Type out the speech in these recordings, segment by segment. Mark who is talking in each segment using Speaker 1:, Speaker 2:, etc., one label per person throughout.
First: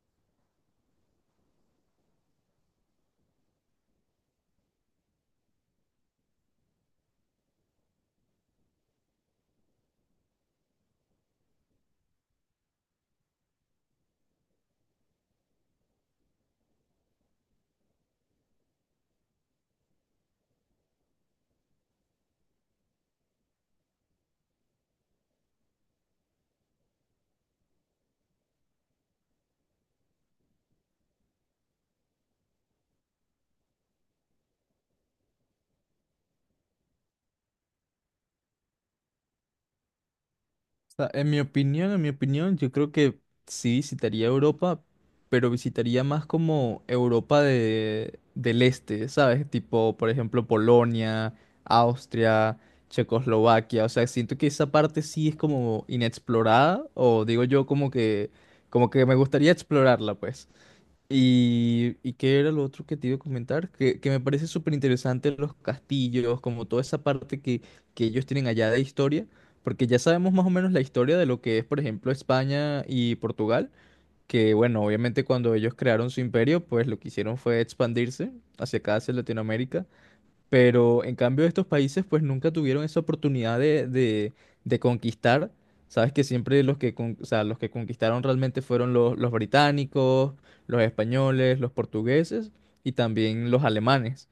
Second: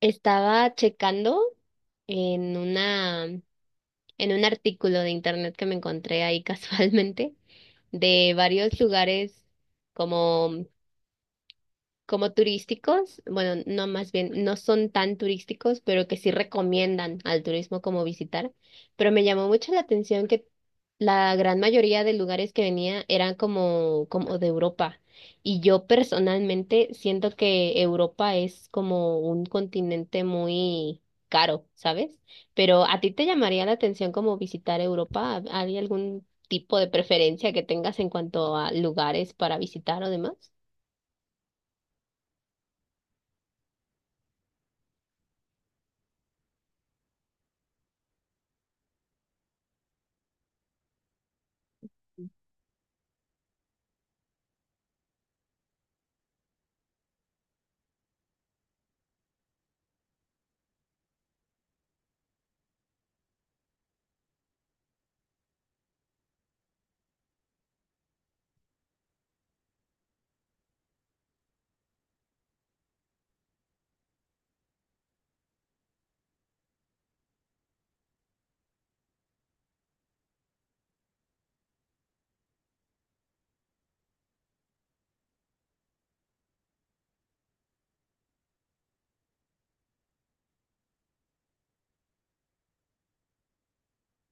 Speaker 1: Estaba checando en una, en un artículo de internet que me encontré ahí casualmente de varios lugares como turísticos. Bueno, no, más bien, no son tan turísticos, pero que sí recomiendan al turismo como visitar. Pero me llamó mucho la atención que la gran mayoría de lugares que venía eran como, como de Europa. Y yo personalmente siento que Europa es como un continente muy caro, ¿sabes? Pero ¿a ti te llamaría la atención como visitar Europa? ¿Hay algún tipo de preferencia que tengas en cuanto a lugares para visitar o demás?
Speaker 2: Sea, en mi opinión, yo creo que sí visitaría Europa, pero visitaría más como Europa de, del Este, ¿sabes? Tipo, por ejemplo, Polonia, Austria, Checoslovaquia. O sea, siento que esa parte sí es como inexplorada, o digo yo como que me gustaría explorarla, pues. ¿Y qué era lo otro que te iba a comentar? Que me parece súper interesante los castillos, como toda esa parte que ellos tienen allá de historia, porque ya sabemos más o menos la historia de lo que es, por ejemplo, España y Portugal, que bueno, obviamente cuando ellos crearon su imperio, pues lo que hicieron fue expandirse hacia acá, hacia Latinoamérica, pero en cambio estos países pues nunca tuvieron esa oportunidad de conquistar. Sabes que siempre los que conquistaron realmente fueron los británicos, los españoles, los portugueses y también los alemanes.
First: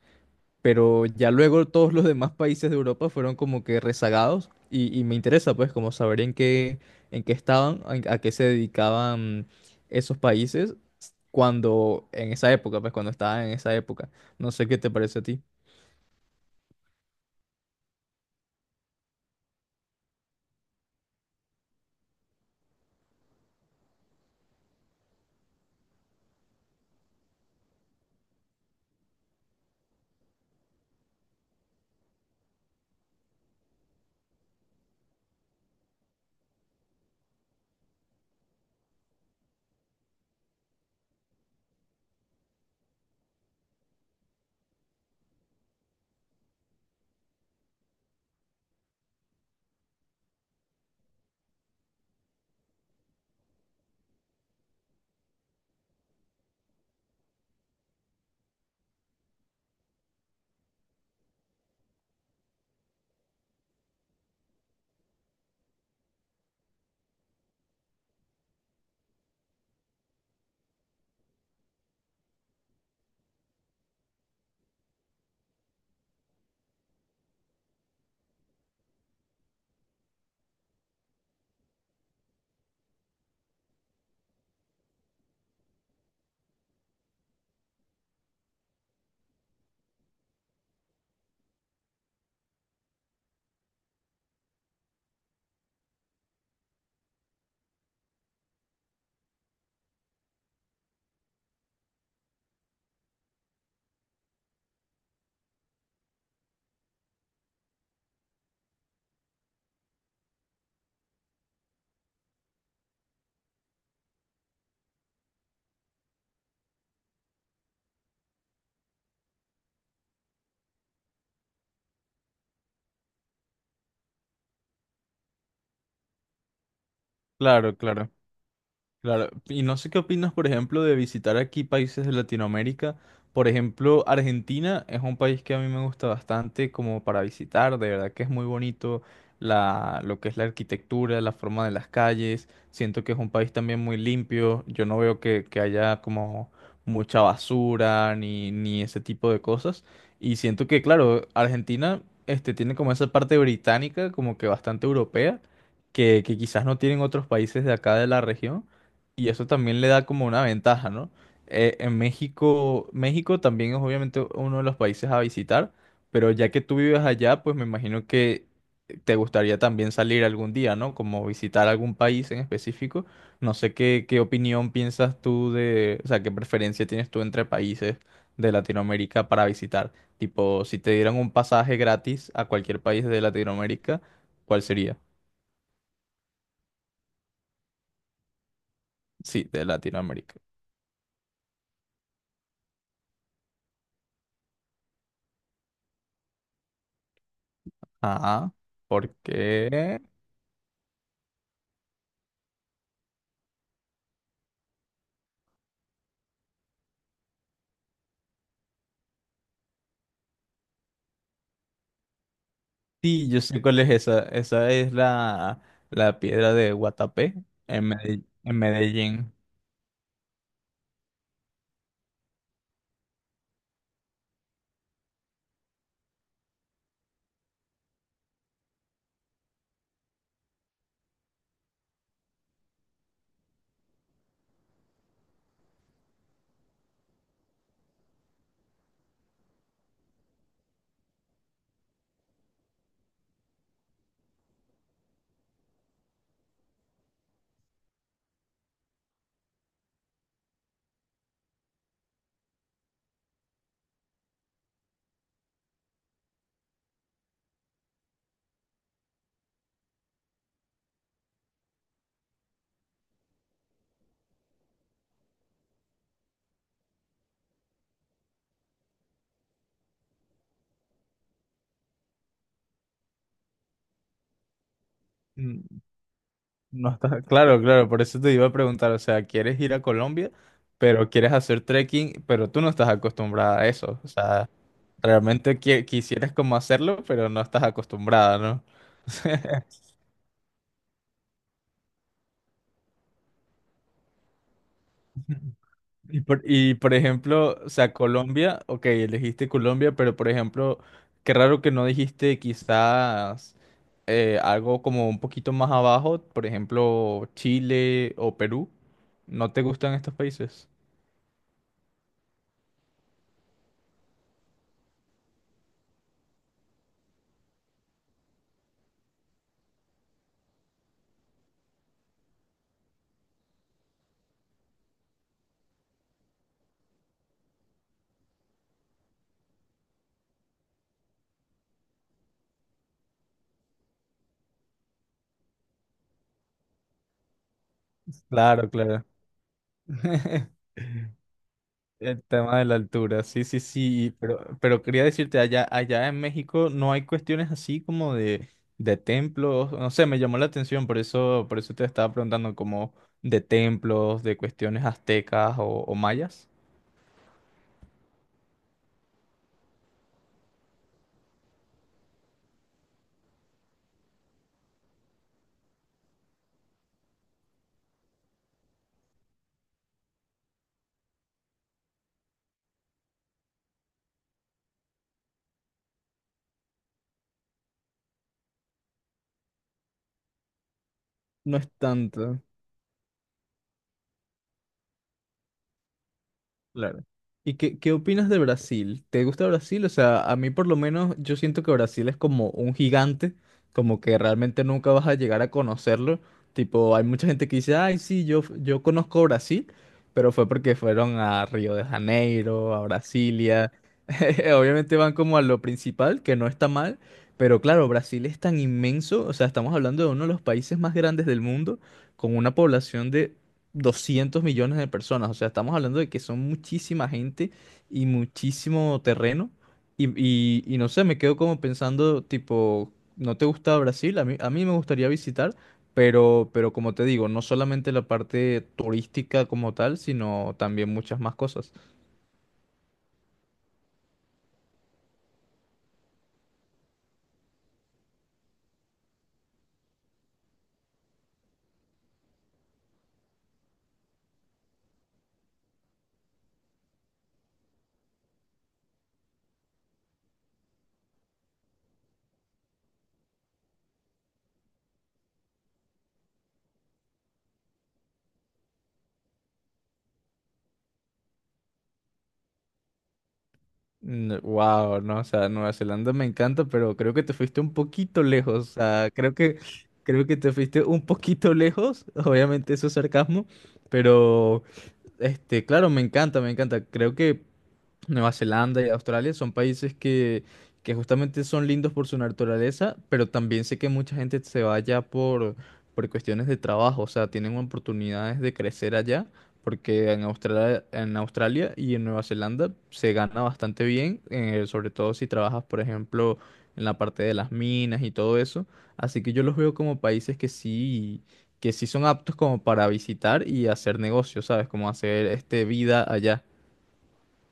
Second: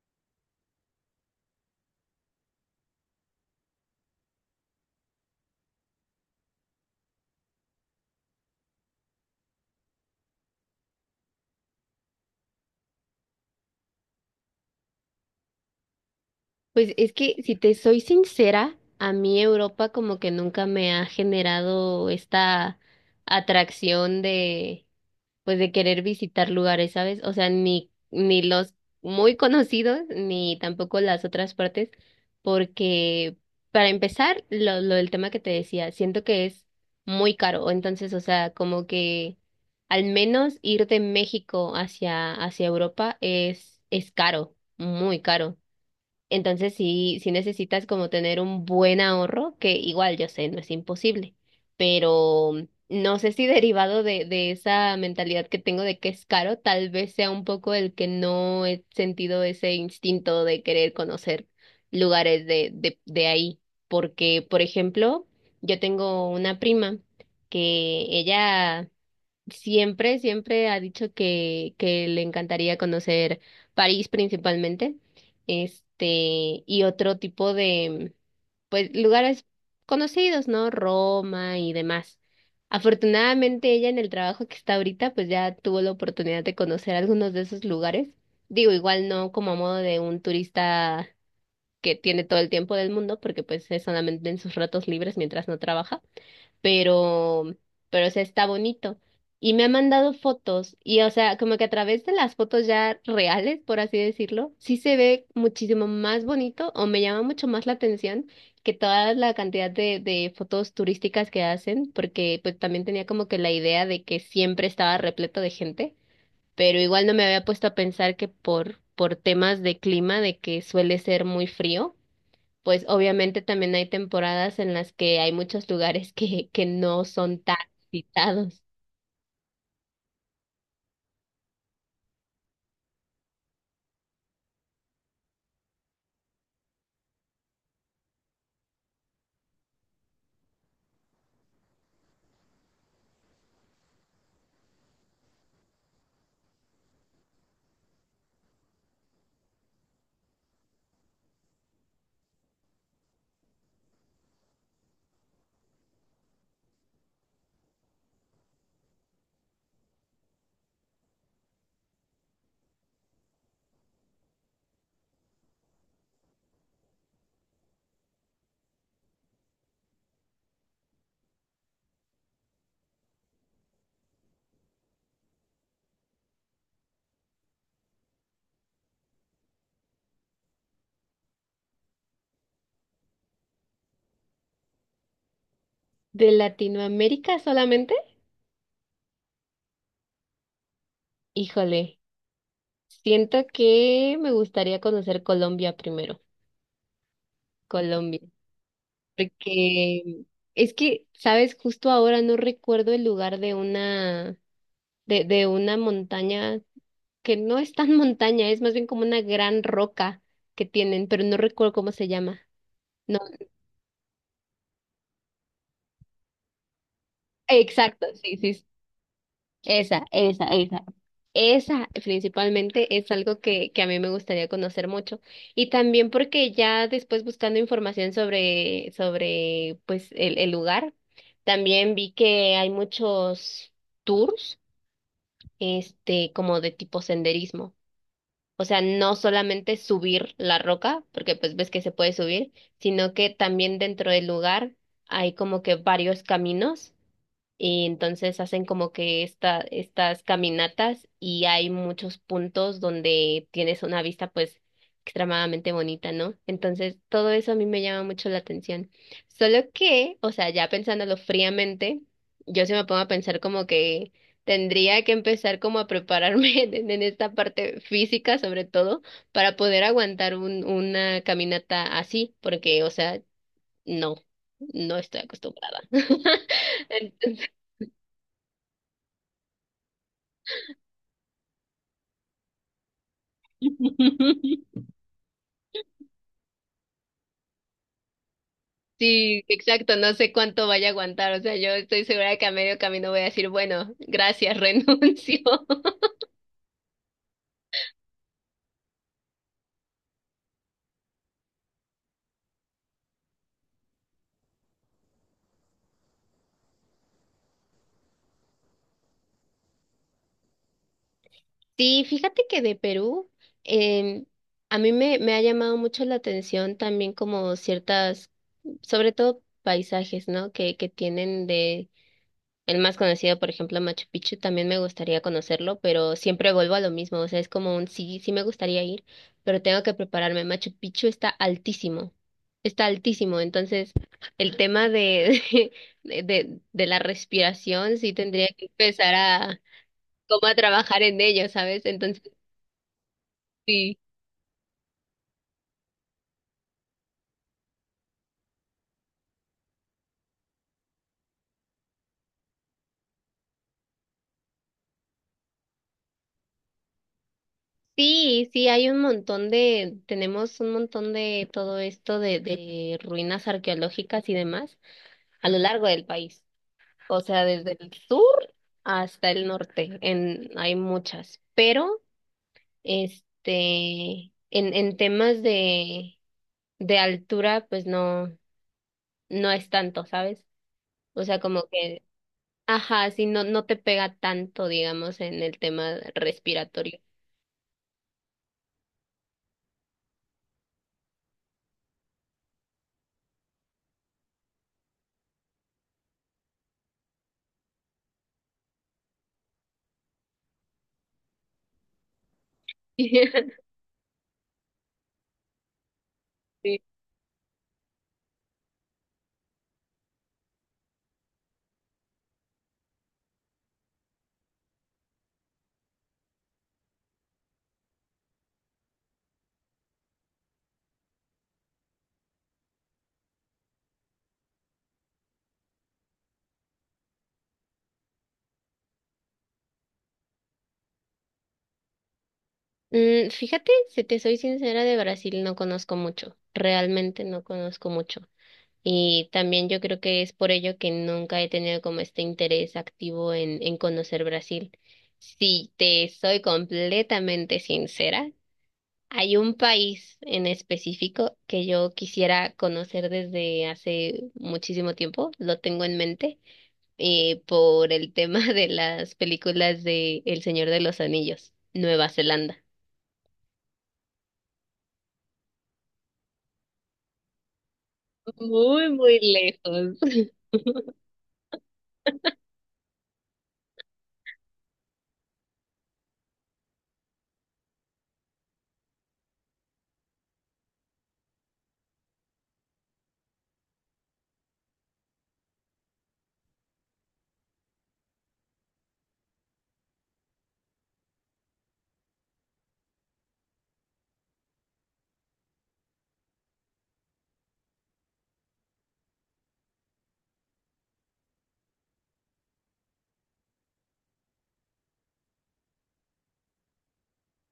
Speaker 2: Pero ya luego todos los demás países de Europa fueron como que rezagados y me interesa pues como saber en qué estaban, a qué se dedicaban esos países cuando en esa época, pues cuando estaban en esa época. No sé qué te parece a ti.
Speaker 1: Pues es que si te soy sincera, a mí Europa como que nunca me ha generado esta atracción de, pues, de querer visitar lugares, ¿sabes? O sea, ni los muy conocidos ni tampoco las otras partes, porque, para empezar, lo del tema que te decía, siento que es muy caro. Entonces, o sea, como que al menos ir de México hacia Europa es caro, muy caro. Entonces sí, sí necesitas como tener un buen ahorro, que, igual, yo sé, no es imposible, pero no sé si derivado de esa mentalidad que tengo de que es caro, tal vez sea un poco el que no he sentido ese instinto de querer conocer lugares de ahí. Porque, por ejemplo, yo tengo una prima que ella siempre, siempre ha dicho que le encantaría conocer París principalmente, y otro tipo de, pues, lugares conocidos, ¿no? Roma y demás. Afortunadamente, ella, en el trabajo que está ahorita, pues ya tuvo la oportunidad de conocer algunos de esos lugares. Digo, igual no como a modo de un turista que tiene todo el tiempo del mundo, porque pues es solamente en sus ratos libres mientras no trabaja, pero, pero, o sea, está bonito. Y me ha mandado fotos y, o sea, como que a través de las fotos ya reales, por así decirlo, sí se ve muchísimo más bonito o me llama mucho más la atención que toda la cantidad de fotos turísticas que hacen, porque pues también tenía como que la idea de que siempre estaba repleto de gente, pero igual no me había puesto a pensar que por temas de clima, de que suele ser muy frío, pues obviamente también hay temporadas en las que hay muchos lugares que no son tan
Speaker 2: Claro, claro.
Speaker 1: visitados.
Speaker 2: Claro, y no sé qué opinas, por ejemplo, de visitar aquí países de Latinoamérica. Por ejemplo, Argentina es un país que a mí me gusta bastante como para visitar, de verdad que es muy bonito la, lo que es la arquitectura, la forma de las calles. Siento que es un país también muy limpio. Yo no veo que haya como mucha basura ni ese tipo de cosas. Y siento que, claro, Argentina este, tiene como esa parte británica, como que bastante europea, que quizás no tienen otros países de acá de la región. Y eso también le da como una ventaja, ¿no? En México, México también es obviamente uno de los países a visitar, pero ya que tú vives allá, pues me imagino que te gustaría también salir algún día, ¿no? Como visitar algún país en específico. No sé qué opinión piensas tú de, o sea, qué preferencia tienes tú entre países de Latinoamérica para visitar. Tipo, si te dieran un pasaje gratis a cualquier país de Latinoamérica, ¿cuál sería?
Speaker 1: ¿De Latinoamérica solamente?
Speaker 2: Sí, de Latinoamérica.
Speaker 1: Híjole, siento que me gustaría conocer Colombia primero, Colombia,
Speaker 2: Ajá. ¿Por qué?
Speaker 1: porque es que, sabes, justo ahora no recuerdo el lugar de una montaña que no es tan montaña, es más bien como una gran roca que tienen, pero no recuerdo cómo se llama. No,
Speaker 2: Sí, yo sé cuál es esa. Esa es la, la piedra de Guatapé en
Speaker 1: exacto, sí, sí,
Speaker 2: Medellín.
Speaker 1: esa, esa, esa. Esa principalmente es algo que a mí me gustaría conocer mucho. Y también porque ya después, buscando información sobre, sobre pues el lugar, también vi que hay muchos tours, como de tipo senderismo. O sea, no solamente subir la roca, porque pues ves que se puede subir, sino que también dentro del lugar hay como que varios caminos y entonces hacen como que esta, estas caminatas y hay muchos puntos donde tienes una vista pues extremadamente bonita, ¿no? Entonces todo eso a mí me llama mucho la atención. Solo que, o sea, ya pensándolo fríamente, yo se me pongo a pensar como que tendría que empezar como a prepararme en esta parte física sobre todo para poder aguantar un, una caminata así, porque, o sea, no, no estoy
Speaker 2: Mm,
Speaker 1: acostumbrada.
Speaker 2: no está claro, claro, por eso te iba a preguntar, o sea, ¿quieres ir a Colombia, pero quieres hacer trekking, pero tú no estás acostumbrada a eso? O sea, realmente quisieras como hacerlo, pero no estás acostumbrada, ¿no?
Speaker 1: Sí, exacto, no sé cuánto vaya a aguantar, o sea, yo estoy segura de que a medio camino voy a decir, bueno, gracias, renuncio.
Speaker 2: Y por ejemplo, o sea, Colombia, ok, elegiste Colombia, pero por ejemplo, qué raro que no dijiste quizás algo como un poquito más abajo, por ejemplo, Chile o Perú. ¿No te gustan estos países?
Speaker 1: Sí, fíjate que de Perú, em, a mí me, me ha llamado mucho la atención también como ciertas, sobre todo paisajes, ¿no? Que tienen de... El más conocido, por ejemplo, Machu Picchu, también me gustaría conocerlo, pero siempre vuelvo a lo mismo, o sea, es como un sí, sí me gustaría ir, pero tengo que prepararme. Machu Picchu está altísimo, entonces el tema de, de la respiración sí tendría que
Speaker 2: Claro, claro.
Speaker 1: empezar a, como a trabajar en ello, ¿sabes? Entonces,
Speaker 2: El tema de la altura, sí, sí,
Speaker 1: sí.
Speaker 2: sí, pero quería decirte, allá, allá en México no hay cuestiones así como de templos, no sé, me llamó la atención, por eso te estaba preguntando como de templos, de cuestiones aztecas o mayas.
Speaker 1: Sí, sí, hay un montón de, tenemos un montón de todo esto de ruinas arqueológicas y demás a lo largo del país. O sea, desde el sur hasta el norte, en, hay muchas, pero en temas de altura, pues no, no es tanto, ¿sabes? O sea,
Speaker 2: No
Speaker 1: como
Speaker 2: es
Speaker 1: que,
Speaker 2: tanto.
Speaker 1: ajá, sí, no, no te pega tanto, digamos, en el tema respiratorio.
Speaker 2: Claro. ¿Y qué opinas de Brasil? ¿Te gusta Brasil? O sea, a mí por lo menos yo siento que Brasil es como un gigante, como que realmente nunca vas a llegar a conocerlo. Tipo, hay mucha gente que dice, ay, sí, yo conozco Brasil, pero fue porque fueron a Río de Janeiro, a Brasilia. Obviamente van como a lo principal, que no está
Speaker 1: Sí.
Speaker 2: mal, pero claro, Brasil es tan inmenso, o sea, estamos hablando de uno de los países más grandes del mundo, con una población de 200 millones de personas. O sea, estamos hablando de que son muchísima gente y muchísimo terreno. Y no sé, me quedo como pensando, tipo, ¿no te gusta Brasil? A mí me gustaría visitar, pero como te digo, no solamente la parte turística como tal, sino también muchas más cosas.
Speaker 1: Mm, fíjate, si te soy sincera, de Brasil no conozco mucho, realmente no conozco mucho. Y también yo creo que es por ello que nunca he tenido como este interés activo en conocer Brasil. Si te soy completamente sincera, hay un país en específico que yo quisiera conocer desde hace muchísimo tiempo, lo tengo en mente, por el tema de las películas de El Señor de los Anillos: Nueva Zelanda.
Speaker 2: Wow, no, o sea, Nueva Zelanda me encanta, pero creo que te fuiste un poquito lejos. O
Speaker 1: Muy,
Speaker 2: sea,
Speaker 1: muy lejos.
Speaker 2: creo que te fuiste un poquito lejos. Obviamente eso es sarcasmo, pero este, claro, me encanta, me encanta. Creo que Nueva Zelanda y Australia son países que justamente son lindos por su naturaleza, pero también sé que mucha gente se va allá por cuestiones de trabajo, o sea, tienen oportunidades de crecer allá, porque en Australia y en Nueva Zelanda se gana bastante bien, sobre todo si trabajas, por ejemplo, en la parte de las minas y todo eso. Así que yo los veo como países que sí son aptos como para visitar y hacer negocios, ¿sabes? Como hacer este vida allá.